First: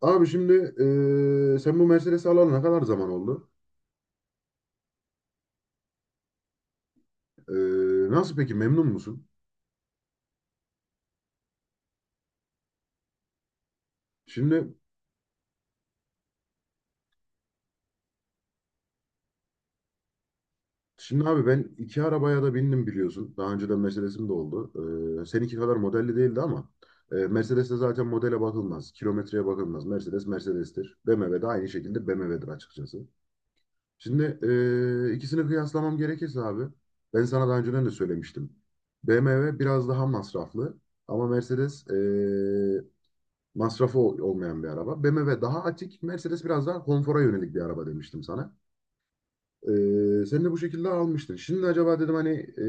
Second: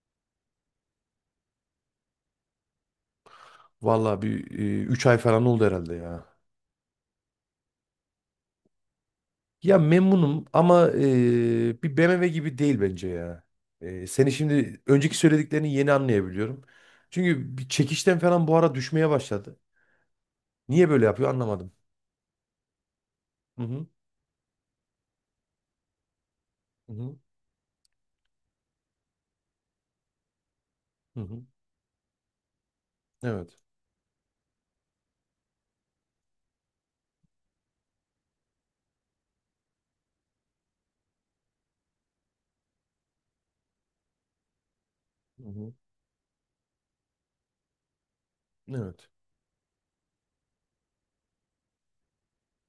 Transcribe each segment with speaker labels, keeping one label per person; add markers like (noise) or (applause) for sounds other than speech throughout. Speaker 1: Abi şimdi sen bu Mercedes'i alalı ne kadar zaman oldu?
Speaker 2: Vallahi bir 3 ay falan oldu herhalde ya.
Speaker 1: Nasıl peki memnun musun?
Speaker 2: Ya memnunum ama bir BMW gibi değil bence ya. Seni
Speaker 1: Şimdi
Speaker 2: şimdi önceki söylediklerini yeni anlayabiliyorum. Çünkü bir çekişten falan bu ara düşmeye başladı. Niye böyle
Speaker 1: şimdi
Speaker 2: yapıyor
Speaker 1: abi
Speaker 2: anlamadım.
Speaker 1: ben iki arabaya da bindim biliyorsun. Daha
Speaker 2: Hı
Speaker 1: önceden
Speaker 2: hı.
Speaker 1: Mercedes'im de oldu. Seninki kadar modelli değildi ama
Speaker 2: Hı hı.
Speaker 1: Mercedes'te zaten modele bakılmaz. Kilometreye bakılmaz. Mercedes Mercedes'tir.
Speaker 2: Hı hı.
Speaker 1: BMW de aynı şekilde BMW'dir açıkçası.
Speaker 2: Evet.
Speaker 1: Şimdi ikisini kıyaslamam gerekirse abi ben sana daha önceden de söylemiştim. BMW biraz daha masraflı ama Mercedes masrafı olmayan bir araba. BMW
Speaker 2: Hı
Speaker 1: daha
Speaker 2: hı.
Speaker 1: atik, Mercedes biraz daha konfora yönelik bir araba demiştim sana.
Speaker 2: Evet.
Speaker 1: Sen de bu şekilde almıştın. Şimdi acaba dedim hani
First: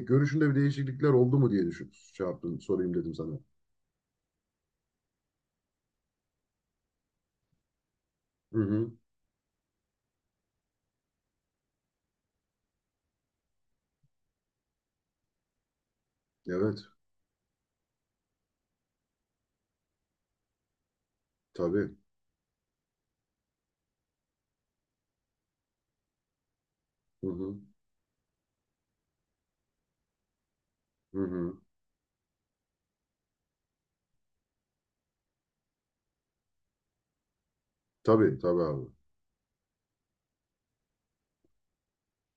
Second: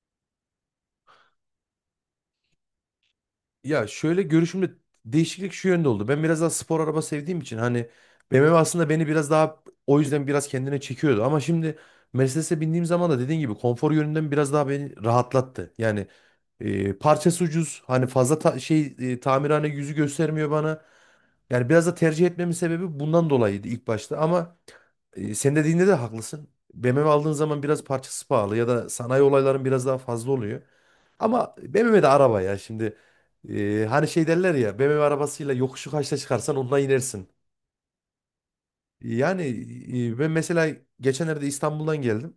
Speaker 1: görüşünde bir değişiklikler oldu mu diye düşün, şey yaptım, sorayım dedim sana.
Speaker 2: Ya şöyle görüşümde değişiklik şu yönde oldu. Ben biraz daha spor araba sevdiğim için hani BMW
Speaker 1: Hı
Speaker 2: aslında
Speaker 1: hı.
Speaker 2: beni biraz daha o yüzden biraz kendine çekiyordu. Ama şimdi Mercedes'e bindiğim zaman da dediğin gibi konfor yönünden biraz daha beni rahatlattı. Yani
Speaker 1: Evet,
Speaker 2: parçası ucuz, hani fazla tamirhane yüzü göstermiyor bana. Yani biraz da
Speaker 1: tabii.
Speaker 2: tercih etmemin sebebi bundan dolayıydı ilk başta, ama sen dediğinde de haklısın. BMW
Speaker 1: Hı
Speaker 2: aldığın
Speaker 1: hı.
Speaker 2: zaman biraz parçası pahalı ya da sanayi olayların biraz daha fazla oluyor.
Speaker 1: Hı
Speaker 2: Ama
Speaker 1: hı.
Speaker 2: BMW de araba ya şimdi. Hani şey derler ya, BMW arabasıyla yokuşu kaçta çıkarsan ondan inersin.
Speaker 1: Tabii, tabii abi.
Speaker 2: Yani ben mesela geçenlerde İstanbul'dan geldim.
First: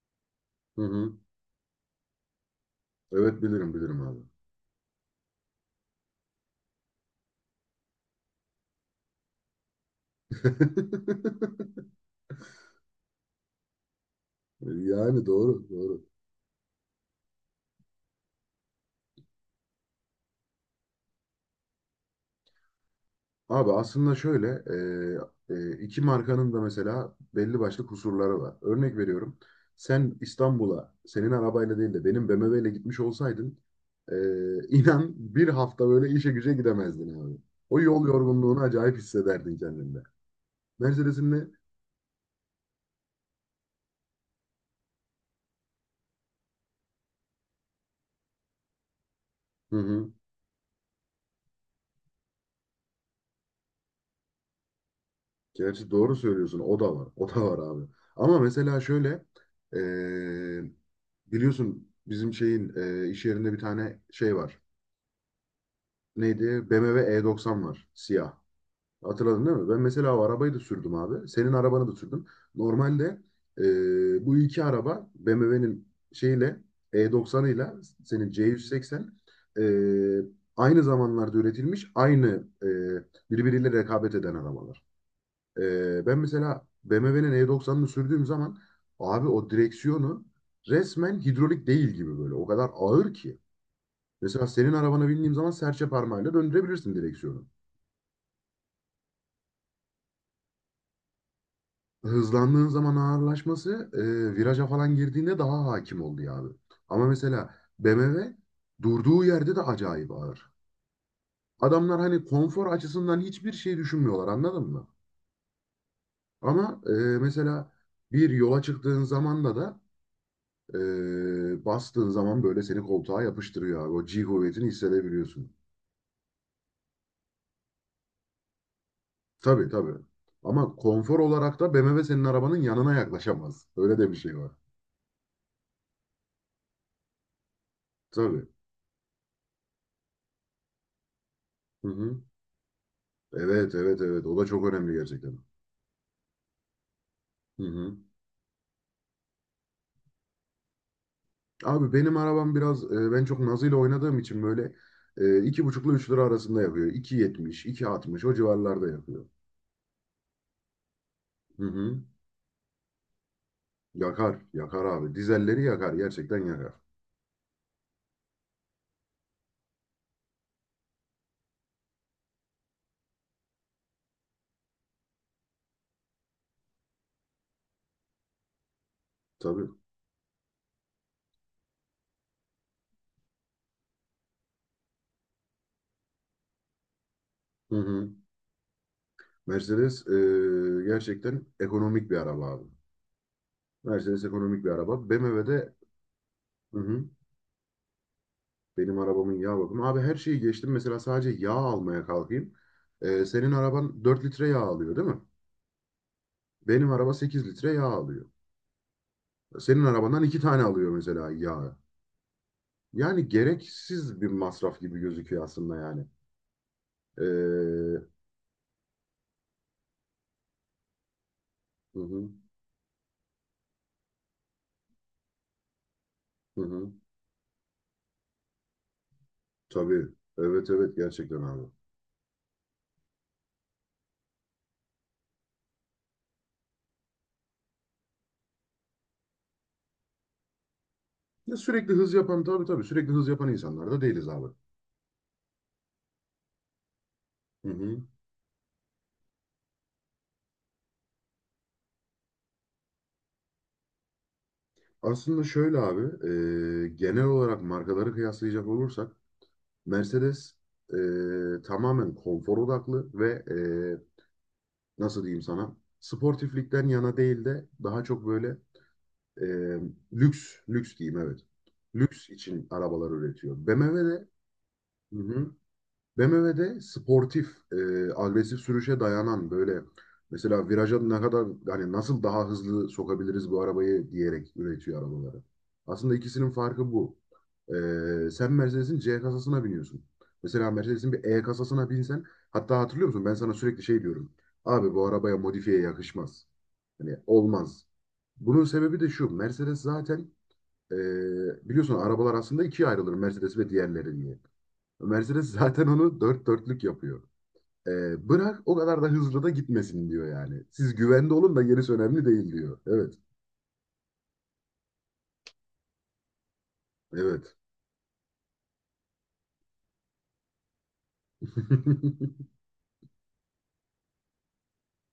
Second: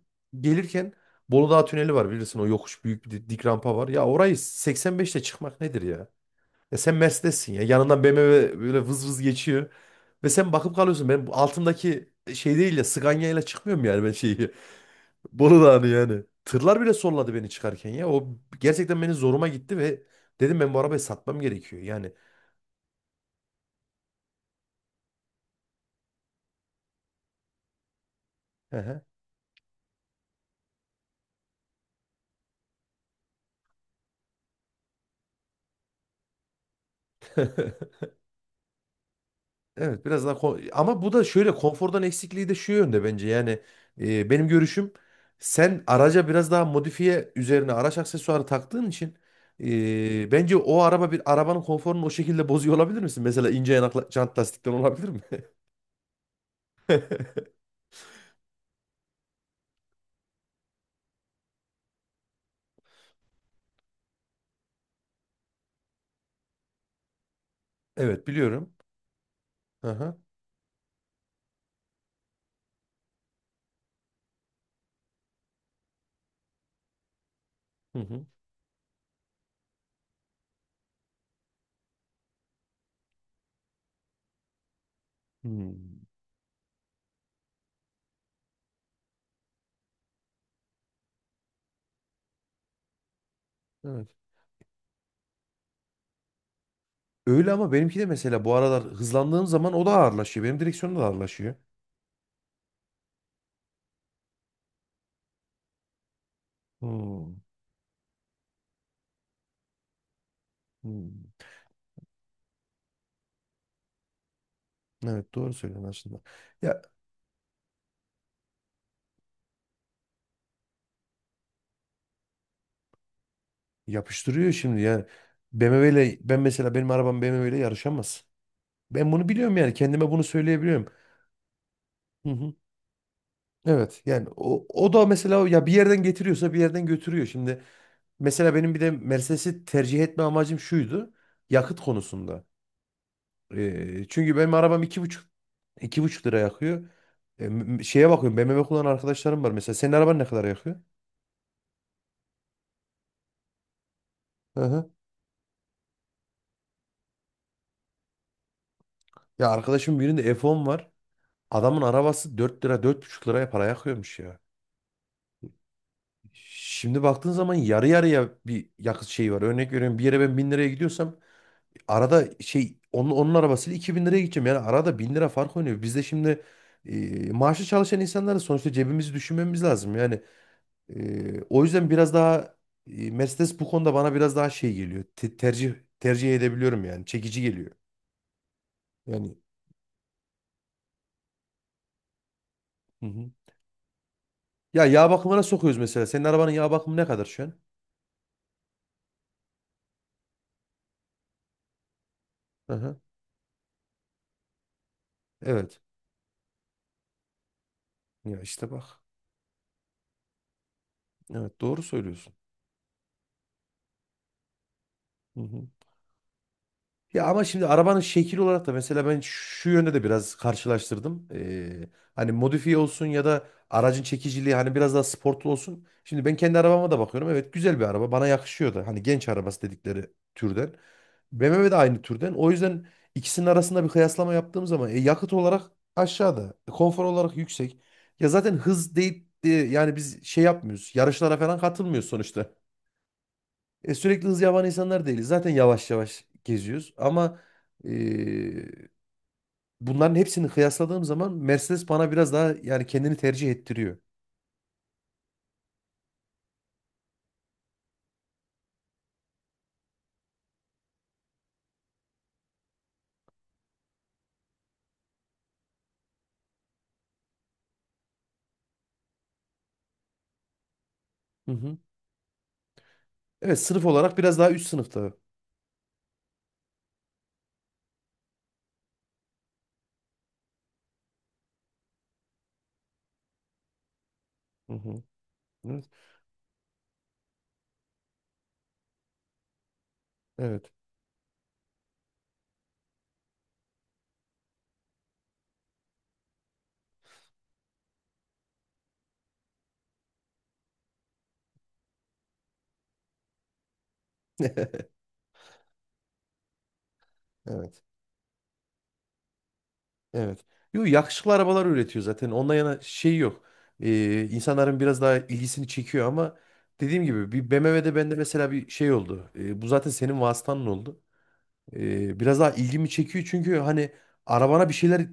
Speaker 1: Hı
Speaker 2: Gelirken
Speaker 1: hı.
Speaker 2: Bolu Dağı tüneli var bilirsin, o yokuş büyük bir
Speaker 1: Evet
Speaker 2: dik
Speaker 1: bilirim,
Speaker 2: rampa var.
Speaker 1: bilirim
Speaker 2: Ya
Speaker 1: abi.
Speaker 2: orayı 85'te çıkmak nedir ya? Ya sen Mercedes'sin, ya yanından BMW böyle vız vız geçiyor. Ve sen bakıp kalıyorsun. Ben bu
Speaker 1: (laughs)
Speaker 2: altındaki şey değil ya, Scania ile çıkmıyorum yani ben şeyi. (laughs)
Speaker 1: Yani
Speaker 2: Bolu
Speaker 1: doğru,
Speaker 2: Dağı'nı
Speaker 1: doğru.
Speaker 2: yani. Tırlar bile solladı beni çıkarken ya. O gerçekten beni zoruma gitti ve dedim, ben bu arabayı satmam gerekiyor. Yani
Speaker 1: Abi aslında şöyle iki markanın da mesela belli başlı kusurları var.
Speaker 2: Hı
Speaker 1: Örnek
Speaker 2: hı.
Speaker 1: veriyorum. Sen İstanbul'a senin arabayla değil de benim BMW ile gitmiş olsaydın, (laughs) inan bir hafta böyle işe güce gidemezdin abi. O
Speaker 2: (laughs)
Speaker 1: yol yorgunluğunu acayip hissederdin kendinde.
Speaker 2: Evet, biraz daha ama bu da
Speaker 1: Mercedes'in de
Speaker 2: şöyle, konfordan eksikliği de şu yönde bence. Yani benim görüşüm, sen araca biraz daha modifiye üzerine araç aksesuarı taktığın için
Speaker 1: hı hı,
Speaker 2: bence o araba, bir arabanın konforunu o şekilde bozuyor olabilir misin? Mesela ince yanakla jant lastikten olabilir mi? (laughs)
Speaker 1: gerçi doğru söylüyorsun, o da var. O da var abi. Ama mesela şöyle e, biliyorsun bizim şeyin iş yerinde bir tane şey var. Neydi? BMW E90 var.
Speaker 2: Evet
Speaker 1: Siyah.
Speaker 2: biliyorum.
Speaker 1: Hatırladın değil mi? Ben
Speaker 2: Aha.
Speaker 1: mesela o arabayı da sürdüm abi. Senin arabanı da sürdüm. Normalde bu iki araba BMW'nin şeyle E90'ıyla
Speaker 2: Hı hı.
Speaker 1: senin C180 e, aynı zamanlarda üretilmiş, aynı birbiriyle rekabet eden arabalar.
Speaker 2: Hmm.
Speaker 1: Ben mesela BMW'nin E90'ını sürdüğüm zaman abi o direksiyonu resmen hidrolik değil gibi böyle. O kadar ağır ki.
Speaker 2: Evet.
Speaker 1: Mesela senin arabana bindiğim zaman serçe parmağıyla döndürebilirsin direksiyonu.
Speaker 2: Öyle ama benimki de mesela bu aralar hızlandığım zaman o da ağırlaşıyor. Benim direksiyonum da ağırlaşıyor.
Speaker 1: Hızlandığın zaman ağırlaşması viraja falan girdiğinde daha hakim oluyor abi. Ama
Speaker 2: Hmm,
Speaker 1: mesela BMW durduğu yerde de acayip ağır.
Speaker 2: hmm.
Speaker 1: Adamlar hani konfor açısından hiçbir şey düşünmüyorlar, anladın mı?
Speaker 2: Evet doğru söylüyorsun aslında.
Speaker 1: Ama
Speaker 2: Ya
Speaker 1: mesela bir yola çıktığın zamanda da bastığın zaman böyle seni koltuğa yapıştırıyor abi. O G
Speaker 2: yapıştırıyor
Speaker 1: kuvvetini
Speaker 2: şimdi yani.
Speaker 1: hissedebiliyorsun.
Speaker 2: BMW ile ben, mesela benim arabam BMW ile yarışamaz. Ben bunu biliyorum,
Speaker 1: Tabii
Speaker 2: yani
Speaker 1: tabii.
Speaker 2: kendime bunu
Speaker 1: Ama
Speaker 2: söyleyebiliyorum.
Speaker 1: konfor olarak da BMW senin
Speaker 2: Hı hı.
Speaker 1: arabanın yanına yaklaşamaz. Öyle
Speaker 2: Evet
Speaker 1: de bir
Speaker 2: yani
Speaker 1: şey var.
Speaker 2: o da mesela ya bir yerden getiriyorsa bir yerden götürüyor. Şimdi
Speaker 1: Tabii.
Speaker 2: mesela benim bir de Mercedes'i tercih etme amacım şuydu. Yakıt
Speaker 1: Hı hı.
Speaker 2: konusunda.
Speaker 1: Evet evet evet.
Speaker 2: Çünkü
Speaker 1: O da
Speaker 2: benim
Speaker 1: çok
Speaker 2: arabam
Speaker 1: önemli gerçekten.
Speaker 2: iki buçuk lira yakıyor.
Speaker 1: Hı hı.
Speaker 2: Şeye bakıyorum, BMW kullanan arkadaşlarım var. Mesela senin araban ne kadar yakıyor?
Speaker 1: Abi benim arabam biraz ben çok nazıyla oynadığım için
Speaker 2: Hı
Speaker 1: böyle
Speaker 2: hı.
Speaker 1: iki buçukla üç lira arasında yapıyor. İki yetmiş, iki 2.60 o civarlarda yapıyor.
Speaker 2: Ya arkadaşımın birinde F10 var.
Speaker 1: Hı
Speaker 2: Adamın
Speaker 1: hı.
Speaker 2: arabası 4 lira, dört buçuk liraya para yakıyormuş ya.
Speaker 1: Yakar, yakar abi. Dizelleri yakar, gerçekten yakar.
Speaker 2: Şimdi baktığın zaman yarı yarıya bir yakıt şeyi var. Örnek veriyorum, bir yere ben 1000 liraya gidiyorsam, arada şey, onun arabasıyla 2000 liraya gideceğim. Yani arada 1000 lira fark oynuyor. Biz de şimdi maaşlı çalışan insanlarız. Sonuçta cebimizi düşünmemiz
Speaker 1: Tabii.
Speaker 2: lazım. Yani o yüzden biraz daha Mercedes bu konuda bana biraz daha şey geliyor. Tercih edebiliyorum yani. Çekici geliyor.
Speaker 1: Hı hı.
Speaker 2: Yani
Speaker 1: Mercedes gerçekten ekonomik bir araba abi.
Speaker 2: hı hı.
Speaker 1: Mercedes ekonomik bir
Speaker 2: Ya yağ
Speaker 1: araba.
Speaker 2: bakımına
Speaker 1: BMW'de
Speaker 2: sokuyoruz mesela. Senin arabanın yağ
Speaker 1: hı
Speaker 2: bakımı ne
Speaker 1: hı,
Speaker 2: kadar şu an?
Speaker 1: benim arabamın yağ bakımı. Abi her şeyi geçtim. Mesela sadece yağ almaya kalkayım.
Speaker 2: Aha,
Speaker 1: Senin araban 4 litre yağ alıyor değil mi?
Speaker 2: evet.
Speaker 1: Benim araba 8 litre yağ alıyor.
Speaker 2: Ya işte bak.
Speaker 1: Senin arabandan iki tane alıyor mesela
Speaker 2: Evet
Speaker 1: yağı.
Speaker 2: doğru söylüyorsun.
Speaker 1: Yani gereksiz bir masraf gibi
Speaker 2: Hı
Speaker 1: gözüküyor
Speaker 2: hı.
Speaker 1: aslında yani.
Speaker 2: Ya ama şimdi
Speaker 1: Ee,
Speaker 2: arabanın şekil olarak da mesela ben şu yönde de biraz karşılaştırdım.
Speaker 1: hı hı,
Speaker 2: Hani modifiye olsun ya da aracın çekiciliği hani biraz daha sportlu olsun. Şimdi ben kendi
Speaker 1: hı
Speaker 2: arabama
Speaker 1: hı.
Speaker 2: da bakıyorum. Evet, güzel bir araba. Bana yakışıyor da. Hani genç arabası
Speaker 1: Tabii.
Speaker 2: dedikleri
Speaker 1: Evet
Speaker 2: türden.
Speaker 1: evet gerçekten abi.
Speaker 2: BMW de aynı türden. O yüzden ikisinin arasında bir kıyaslama yaptığım zaman yakıt olarak aşağıda, konfor olarak yüksek. Ya zaten hız değil de yani biz şey yapmıyoruz. Yarışlara
Speaker 1: Ya
Speaker 2: falan
Speaker 1: sürekli
Speaker 2: katılmıyoruz
Speaker 1: hız yapan
Speaker 2: sonuçta.
Speaker 1: tabii tabii sürekli hız yapan insanlar da
Speaker 2: Sürekli
Speaker 1: değiliz
Speaker 2: hız
Speaker 1: abi.
Speaker 2: yapan insanlar değiliz. Zaten yavaş yavaş geziyoruz. Ama
Speaker 1: Hı hı.
Speaker 2: e, bunların hepsini kıyasladığım zaman Mercedes bana biraz daha, yani kendini tercih ettiriyor.
Speaker 1: Aslında şöyle abi genel olarak markaları kıyaslayacak olursak Mercedes tamamen konfor odaklı ve nasıl diyeyim sana sportiflikten yana değil de daha çok böyle E, lüks, lüks diyeyim, evet.
Speaker 2: Hı hı.
Speaker 1: Lüks için arabalar
Speaker 2: Evet,
Speaker 1: üretiyor.
Speaker 2: sınıf
Speaker 1: BMW
Speaker 2: olarak
Speaker 1: de
Speaker 2: biraz daha üst sınıfta.
Speaker 1: hı hı. BMW de sportif, e, agresif sürüşe dayanan böyle mesela viraja ne kadar hani nasıl daha hızlı sokabiliriz bu arabayı diyerek
Speaker 2: Hı
Speaker 1: üretiyor
Speaker 2: hı.
Speaker 1: arabaları.
Speaker 2: Evet.
Speaker 1: Aslında ikisinin farkı bu. E, Sen Mercedes'in C kasasına biniyorsun.
Speaker 2: Evet.
Speaker 1: Mesela Mercedes'in bir E kasasına binsen hatta hatırlıyor musun? Ben sana sürekli şey diyorum. Abi bu arabaya modifiye yakışmaz. Hani olmaz. Bunun sebebi de şu. Mercedes zaten biliyorsun arabalar aslında ikiye ayrılır Mercedes ve diğerleri diye.
Speaker 2: (laughs)
Speaker 1: Mercedes zaten onu dört dörtlük yapıyor.
Speaker 2: Evet.
Speaker 1: Bırak o kadar da hızlı da gitmesin diyor
Speaker 2: Evet.
Speaker 1: yani.
Speaker 2: Yo,
Speaker 1: Siz
Speaker 2: yakışıklı
Speaker 1: güvende olun da
Speaker 2: arabalar
Speaker 1: gerisi
Speaker 2: üretiyor
Speaker 1: önemli
Speaker 2: zaten.
Speaker 1: değil
Speaker 2: Ondan
Speaker 1: diyor.
Speaker 2: yana
Speaker 1: Evet.
Speaker 2: şey yok. İnsanların biraz daha ilgisini çekiyor ama dediğim gibi, bir
Speaker 1: Evet.
Speaker 2: BMW'de bende mesela bir şey oldu. Bu zaten senin vasıtanın oldu.
Speaker 1: (laughs)
Speaker 2: Biraz daha ilgimi çekiyor çünkü hani arabana bir şeyler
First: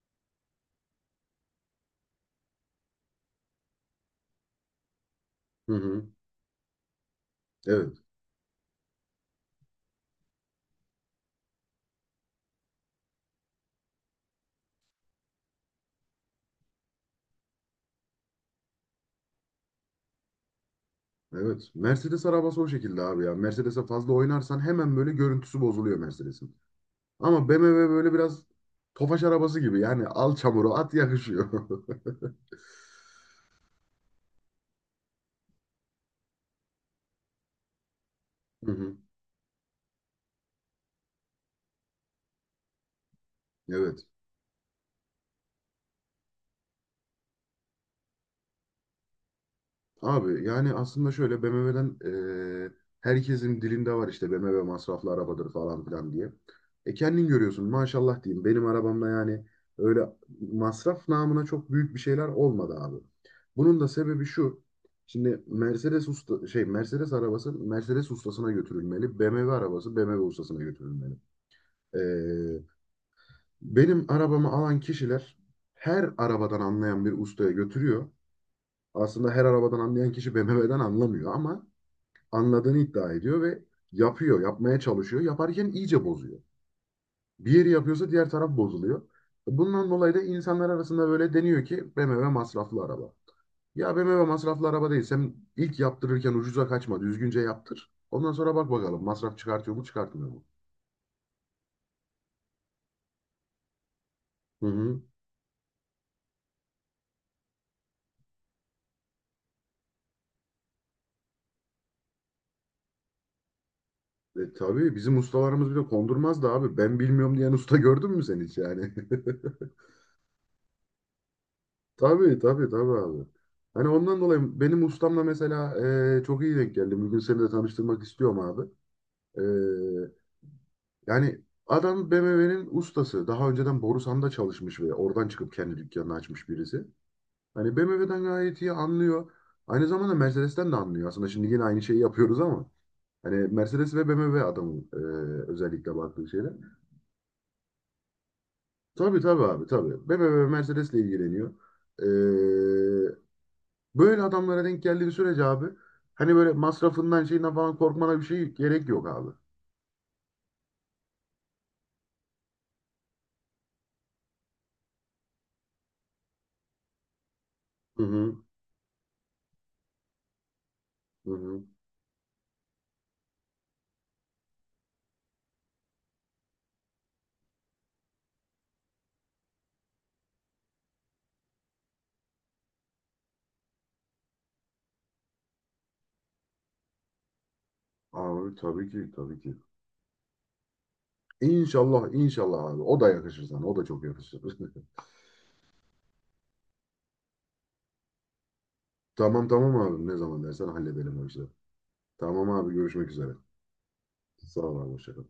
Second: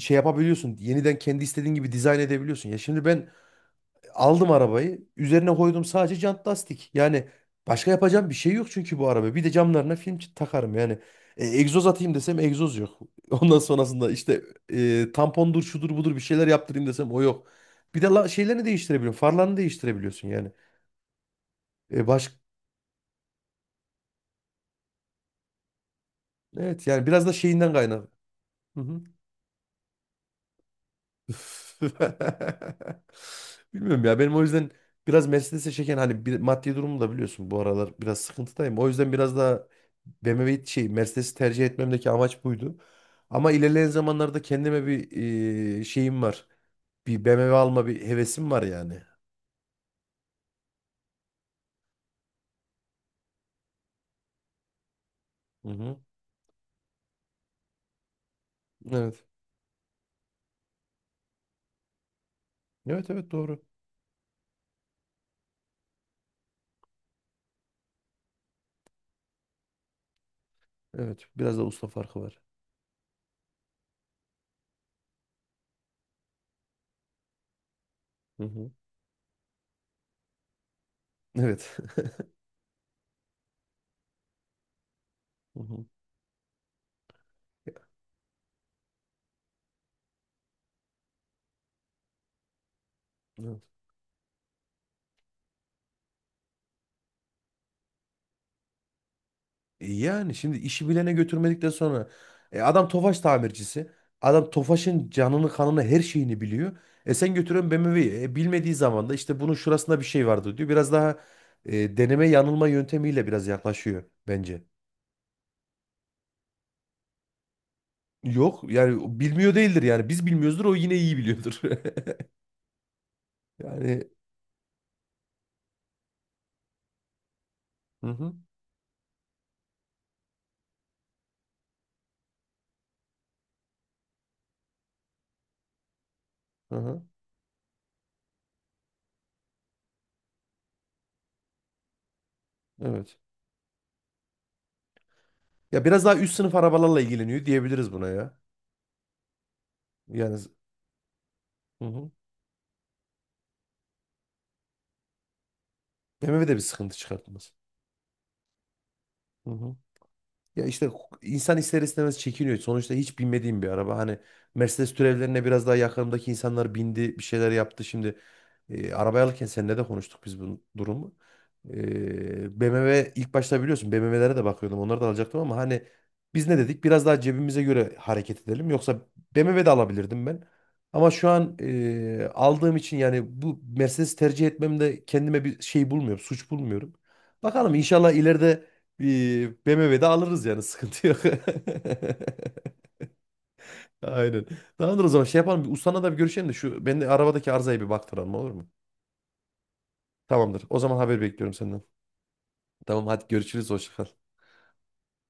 Speaker 2: şey yapabiliyorsun. Yeniden kendi istediğin gibi dizayn edebiliyorsun. Ya şimdi ben aldım arabayı, üzerine
Speaker 1: Hı
Speaker 2: koydum
Speaker 1: hı.
Speaker 2: sadece jant lastik. Yani başka
Speaker 1: Evet.
Speaker 2: yapacağım bir şey yok, çünkü bu araba. Bir de camlarına film takarım yani. Egzoz atayım desem egzoz yok. (laughs) Ondan sonrasında işte tampondur şudur budur, bir şeyler yaptırayım desem o yok. Bir de şeylerini değiştirebiliyorsun. Farlarını değiştirebiliyorsun yani.
Speaker 1: Evet.
Speaker 2: E,
Speaker 1: Mercedes
Speaker 2: baş...
Speaker 1: arabası o şekilde abi ya. Mercedes'e fazla oynarsan hemen böyle görüntüsü bozuluyor Mercedes'in.
Speaker 2: Evet yani biraz da
Speaker 1: Ama
Speaker 2: şeyinden
Speaker 1: BMW
Speaker 2: kaynak.
Speaker 1: böyle biraz tofaş arabası gibi. Yani al çamuru at, yakışıyor. (laughs)
Speaker 2: (laughs) Bilmiyorum ya, benim o yüzden biraz Mercedes'e çeken hani bir, maddi durumumu da biliyorsun, bu aralar biraz
Speaker 1: Hı
Speaker 2: sıkıntıdayım. O
Speaker 1: hı.
Speaker 2: yüzden biraz daha BMW Mercedes'i tercih etmemdeki amaç buydu. Ama ilerleyen
Speaker 1: Evet.
Speaker 2: zamanlarda kendime bir şeyim var. Bir BMW alma bir hevesim var yani.
Speaker 1: Abi yani aslında şöyle BMW'den e, herkesin dilinde var işte BMW masraflı arabadır
Speaker 2: Hı
Speaker 1: falan
Speaker 2: hı.
Speaker 1: filan diye. E kendin görüyorsun, maşallah diyeyim benim arabamda
Speaker 2: Evet.
Speaker 1: yani öyle masraf namına çok büyük bir şeyler olmadı abi.
Speaker 2: Evet evet, doğru.
Speaker 1: Bunun da sebebi şu. Şimdi Mercedes usta şey Mercedes arabası Mercedes ustasına götürülmeli. BMW arabası BMW ustasına götürülmeli.
Speaker 2: Evet. Biraz da usta
Speaker 1: E,
Speaker 2: farkı var.
Speaker 1: Benim arabamı alan kişiler her arabadan anlayan bir ustaya götürüyor.
Speaker 2: Hı hı.
Speaker 1: Aslında her arabadan anlayan kişi BMW'den anlamıyor ama
Speaker 2: Evet. (laughs)
Speaker 1: anladığını iddia ediyor ve yapıyor, yapmaya çalışıyor.
Speaker 2: Hı
Speaker 1: Yaparken
Speaker 2: hı.
Speaker 1: iyice bozuyor. Bir yeri yapıyorsa diğer taraf bozuluyor. Bundan dolayı da insanlar arasında böyle deniyor ki BMW masraflı araba.
Speaker 2: Evet.
Speaker 1: Ya BMW masraflı araba değil. Sen ilk yaptırırken ucuza kaçma, düzgünce yaptır. Ondan sonra bak bakalım masraf çıkartıyor mu, çıkartmıyor
Speaker 2: Yani
Speaker 1: mu?
Speaker 2: şimdi işi bilene götürmedikten sonra adam Tofaş tamircisi. Adam
Speaker 1: Hı hı.
Speaker 2: Tofaş'ın canını kanını her şeyini biliyor. Sen götürün BMW'yi. Bilmediği zaman da işte bunun şurasında bir şey vardı diyor. Biraz daha deneme yanılma yöntemiyle biraz yaklaşıyor
Speaker 1: E,
Speaker 2: bence.
Speaker 1: tabii bizim ustalarımız bile kondurmaz da abi. Ben bilmiyorum diyen usta gördün mü sen hiç
Speaker 2: Yok,
Speaker 1: yani?
Speaker 2: yani o
Speaker 1: (laughs)
Speaker 2: bilmiyor değildir yani. Biz bilmiyoruzdur, o yine iyi biliyordur. (laughs)
Speaker 1: Tabii tabii tabii abi. Hani
Speaker 2: Yani
Speaker 1: ondan dolayı benim ustamla mesela çok iyi denk geldi. Bugün seni de tanıştırmak
Speaker 2: hı hı,
Speaker 1: istiyorum abi. E, Yani adam BMW'nin ustası. Daha önceden Borusan'da çalışmış ve oradan çıkıp kendi dükkanını açmış
Speaker 2: hı
Speaker 1: birisi.
Speaker 2: hı,
Speaker 1: Hani BMW'den gayet iyi anlıyor. Aynı zamanda Mercedes'ten de anlıyor. Aslında şimdi yine aynı şeyi yapıyoruz ama.
Speaker 2: evet.
Speaker 1: Hani Mercedes ve BMW adamın
Speaker 2: Ya
Speaker 1: özellikle
Speaker 2: biraz daha
Speaker 1: baktığı
Speaker 2: üst
Speaker 1: şeyler.
Speaker 2: sınıf arabalarla ilgileniyor diyebiliriz buna ya.
Speaker 1: Tabii tabii abi tabii.
Speaker 2: Yani
Speaker 1: BMW ve Mercedes'le ilgileniyor.
Speaker 2: hı hı.
Speaker 1: Böyle adamlara denk geldiği sürece abi hani
Speaker 2: BMW
Speaker 1: böyle
Speaker 2: de bir sıkıntı
Speaker 1: masrafından
Speaker 2: çıkartmaz.
Speaker 1: şeyinden falan korkmana bir şey gerek yok abi.
Speaker 2: Hı hı. Ya işte insan ister istemez çekiniyor. Sonuçta hiç binmediğim bir araba. Hani Mercedes türevlerine biraz daha yakınımdaki insanlar bindi, bir şeyler yaptı.
Speaker 1: Hı
Speaker 2: Şimdi
Speaker 1: hı,
Speaker 2: arabayı alırken seninle de konuştuk biz bu durumu.
Speaker 1: hı hı.
Speaker 2: BMW ilk başta, biliyorsun BMW'lere de bakıyordum. Onları da alacaktım ama hani biz ne dedik? Biraz daha cebimize göre hareket edelim. Yoksa BMW de alabilirdim ben. Ama şu an aldığım için yani, bu Mercedes tercih etmemde kendime bir şey bulmuyorum, suç bulmuyorum. Bakalım, inşallah
Speaker 1: Abi
Speaker 2: ileride
Speaker 1: tabii ki tabii
Speaker 2: bir
Speaker 1: ki.
Speaker 2: BMW'de alırız yani, sıkıntı yok. (laughs)
Speaker 1: İnşallah inşallah abi. O da yakışır sana. O da çok yakışır.
Speaker 2: Aynen. Tamamdır, o zaman şey yapalım. Bir ustana da bir görüşelim de şu ben de arabadaki arızaya bir baktıralım, olur mu?
Speaker 1: (laughs) Tamam tamam abi. Ne zaman
Speaker 2: Tamamdır.
Speaker 1: dersen
Speaker 2: O zaman
Speaker 1: halledelim
Speaker 2: haber
Speaker 1: o işleri.
Speaker 2: bekliyorum senden.
Speaker 1: Tamam abi
Speaker 2: Tamam,
Speaker 1: görüşmek
Speaker 2: hadi
Speaker 1: üzere.
Speaker 2: görüşürüz. Hoşça kal.
Speaker 1: Sağ ol abi. Hoşça kal.